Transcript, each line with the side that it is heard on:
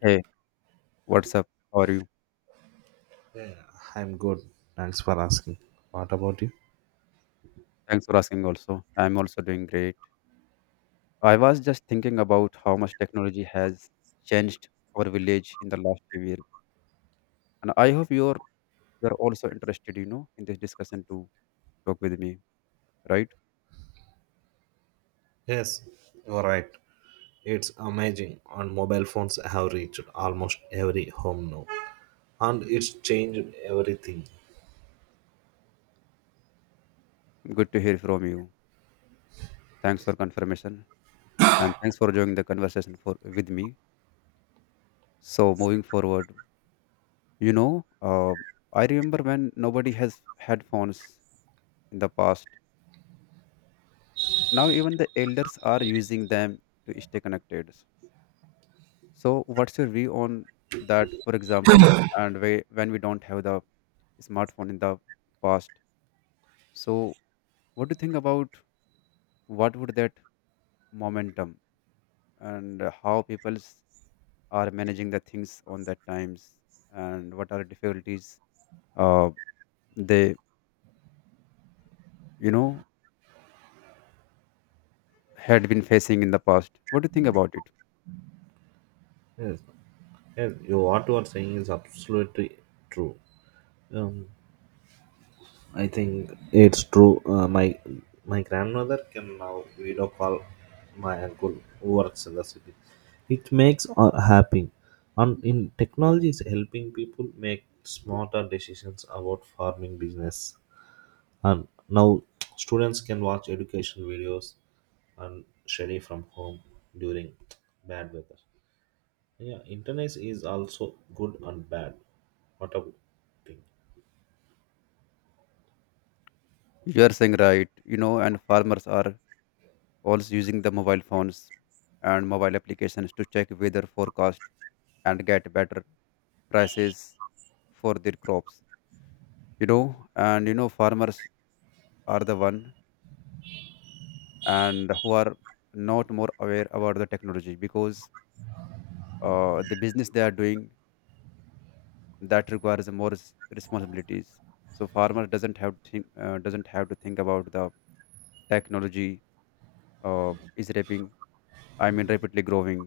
left: Hey, what's up? How are you?
right: Yeah. I'm good. Thanks for asking. What about you?
left: Thanks for asking also. I'm also doing great. I was just thinking about how much technology has changed our village in the last few years. And I hope you're also interested, you know, in this discussion to talk with me, right?
right: Yes, you're right. It's amazing on mobile phones have reached almost every home now. And it's changed everything.
left: Good to hear from you. Thanks for confirmation and thanks for joining the conversation for with me. So moving forward, you know, I remember when nobody has had phones in the past. Now even the elders are using them to stay connected. So, what's your view on that, for example, and when we don't have the smartphone in the past? So, what do you think about what would that momentum and how people are managing the things on that times and what are difficulties uh, they, you know, had been facing in the past? What do you think about it?
right: Yes. Yes, you, what you are saying is absolutely true. Um, I think it's true. My grandmother can now video call my uncle who works in the city. It makes her happy, and in technology is helping people make smarter decisions about farming business. And now students can watch education videos and study from home during bad weather. Yeah, internet is also good and bad. What a thing.
left: You are saying right, you know, and farmers are also using the mobile phones and mobile applications to check weather forecast and get better prices for their crops, you know. And you know farmers are the one and who are not more aware about the technology because the business they are doing that requires more responsibilities, so farmer doesn't have to think, about the technology. Is raping, I mean rapidly growing,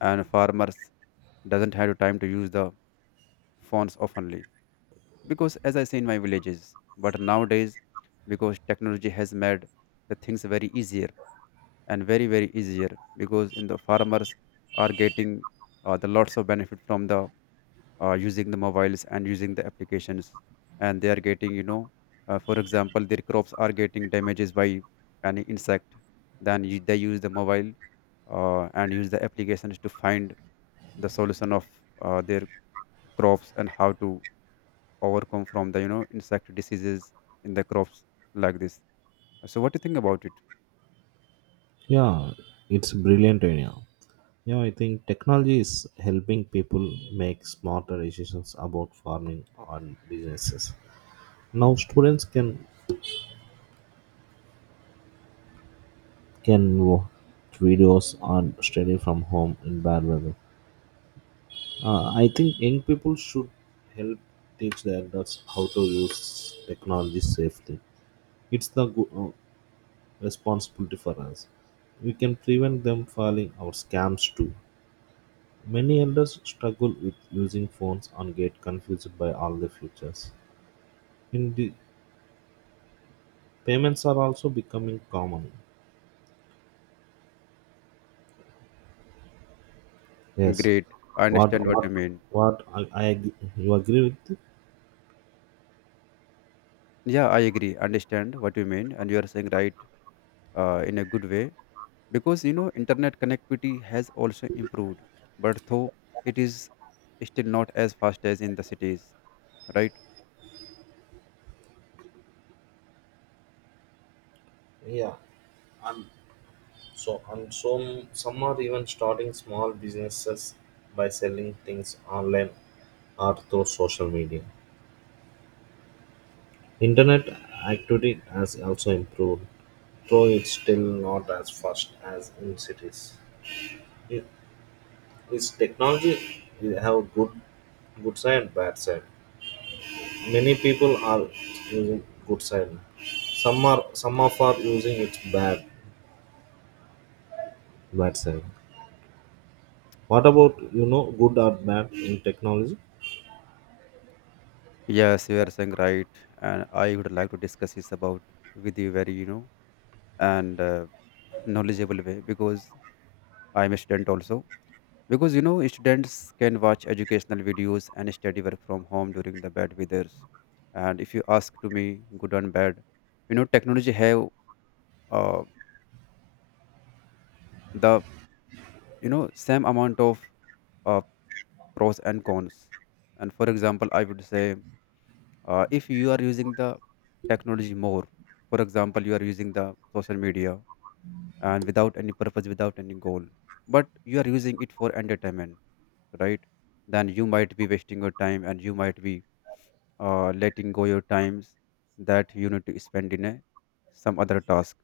left: and farmers doesn't have the time to use the phones oftenly, because as I say in my villages. But nowadays, because technology has made the things very easier and very very easier, because in the farmers are getting the lots of benefit from the using the mobiles and using the applications. And they are getting, you know, for example, their crops are getting damages by any insect, then they use the mobile and use the applications to find the solution of their crops and how to overcome from the, you know, insect diseases in the crops, like this. So what do you think about it?
right: Yeah, it's a brilliant idea. Yeah, I think technology is helping people make smarter decisions about farming and businesses. Now students can watch videos and study from home in bad weather. I think young people should help teach their adults how to use technology safely. It's the responsibility for us. We can prevent them falling our scams too. Many elders struggle with using phones and get confused by all the features. In the payments are also becoming common. Yes.
left: Great, I
right: What
left: understand what you
right: what
left: mean.
right: what you agree with? It?
left: Yeah, I agree, understand what you mean, and you are saying right, in a good way, because you know internet connectivity has also improved, but though it is still not as fast as in the cities, right?
right: Yeah. And so some are even starting small businesses by selling things online or through social media. Internet activity has also improved, though it's still not as fast as in cities. This technology have good side and bad side. Many people are using good side. Some are some of are using its bad side. What about good or bad in technology?
left: Yes, you are saying right, and I would like to discuss this about with you very, you know, and knowledgeable way, because I'm a student also. Because you know, students can watch educational videos and study work from home during the bad weathers. And if you ask to me, good and bad, you know, technology have uh, the, you know, same amount of uh, pros and cons. And for example, I would say if you are using the technology more, for example, you are using the social media and without any purpose, without any goal, but you are using it for entertainment, right? Then you might be wasting your time and you might be letting go your times that you need to spend in a some other task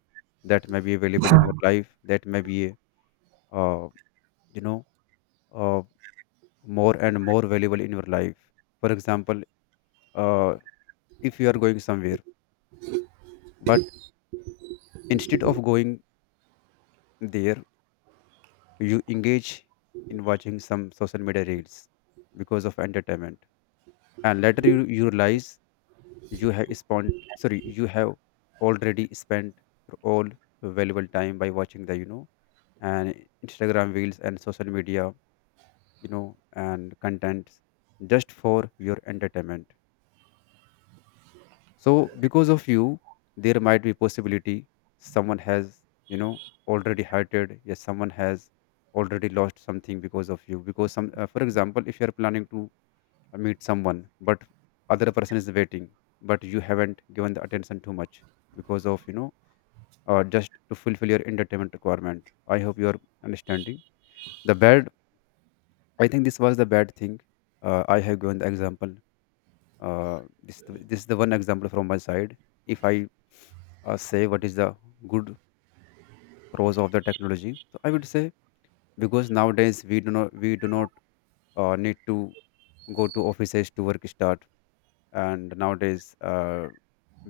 left: that may be available in your life, that may be uh, you know, uh, more and more valuable in your life. For example, uh, if you are going somewhere, but instead of going there you engage in watching some social media reels because of entertainment, and later you realize you have spent, sorry, you have already spent your all valuable time by watching the, you know, and Instagram reels and social media, you know, and contents just for your entertainment. So because of you, there might be possibility someone has, you know, already hurted. Yes, someone has already lost something because of you. Because for example, if you are planning to meet someone, but other person is waiting, but you haven't given the attention too much because of, you know, just to fulfill your entertainment requirement. I hope you are understanding the bad I think This was the bad thing. I have given the example. This is the one example from my side. If I say what is the good pros of the technology, so I would say, because nowadays we do not need to go to offices to work start, and nowadays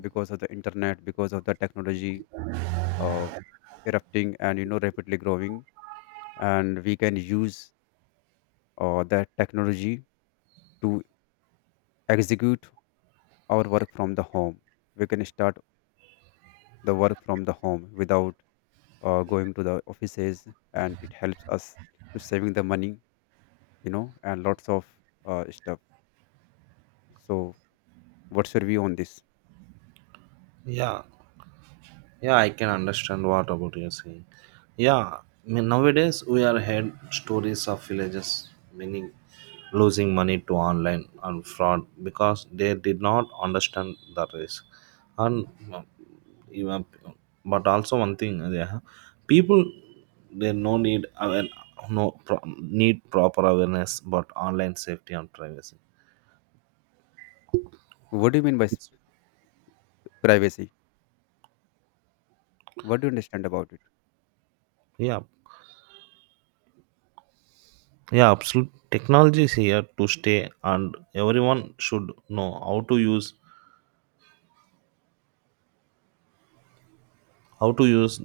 left: because of the internet, because of the technology uh, erupting and you know rapidly growing, and we can use that technology to execute our work from the home. We can start the work from the home without going to the offices, and it helps us to saving the money, you know, and lots of stuff. So, what's your view on this?
right: Yeah, Yeah, I can understand what about you're saying. Yeah, I mean, nowadays we are heard stories of villages meaning losing money to online and fraud because they did not understand the risk. And uh, even, but also one thing, yeah, people they no need aware, no pro, need proper awareness about online safety and privacy.
left: What do you mean by
right: It's
left: privacy? What do you understand about it?
right: yeah, Yeah, absolute technology is here to stay, and everyone should know how to use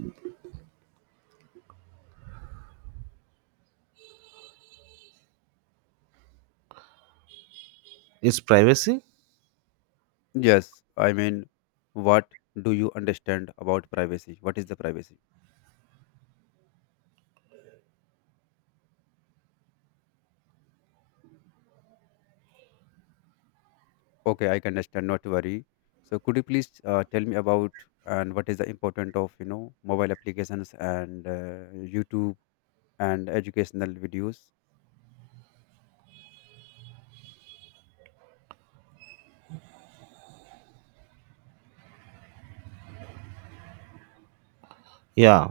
right: its privacy.
left: Yes, I mean, what do you understand about privacy? What is the privacy? Okay, I can understand. Not to worry. So, could you please tell me about and what is the important of, you know, mobile applications and YouTube and educational videos.
right: Yeah,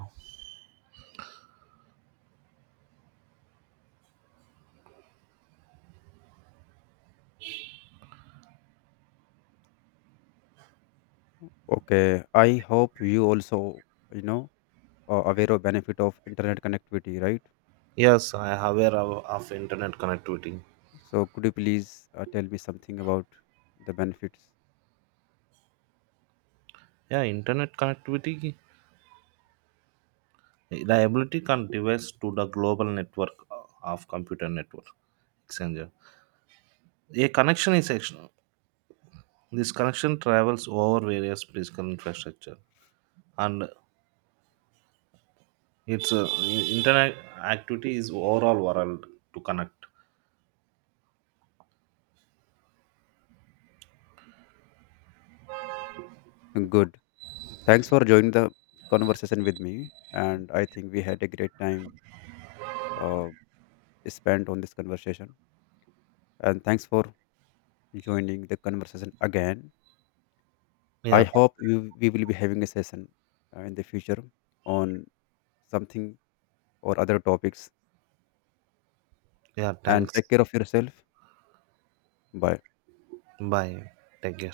left: Okay, I hope you also, you know, are aware of benefit of internet connectivity, right?
right: yes, I am aware of internet connectivity.
left: So could you please tell me something about the benefits?
right: Yeah, internet connectivity, the can device to the global network of computer network exchanger. A connection is action. This connection travels over various physical infrastructure, and its internet activity is overall world to connect.
left: Good. Thanks for joining the conversation with me, and I think we had a great time uh, spent on this conversation. And thanks for joining the conversation again. I
right: Yeah,
left: hope we will be having a session in the future on something or other topics.
right: Yeah,
left: And
right: thanks.
left: take care of yourself. Bye.
right: Bye. Take care.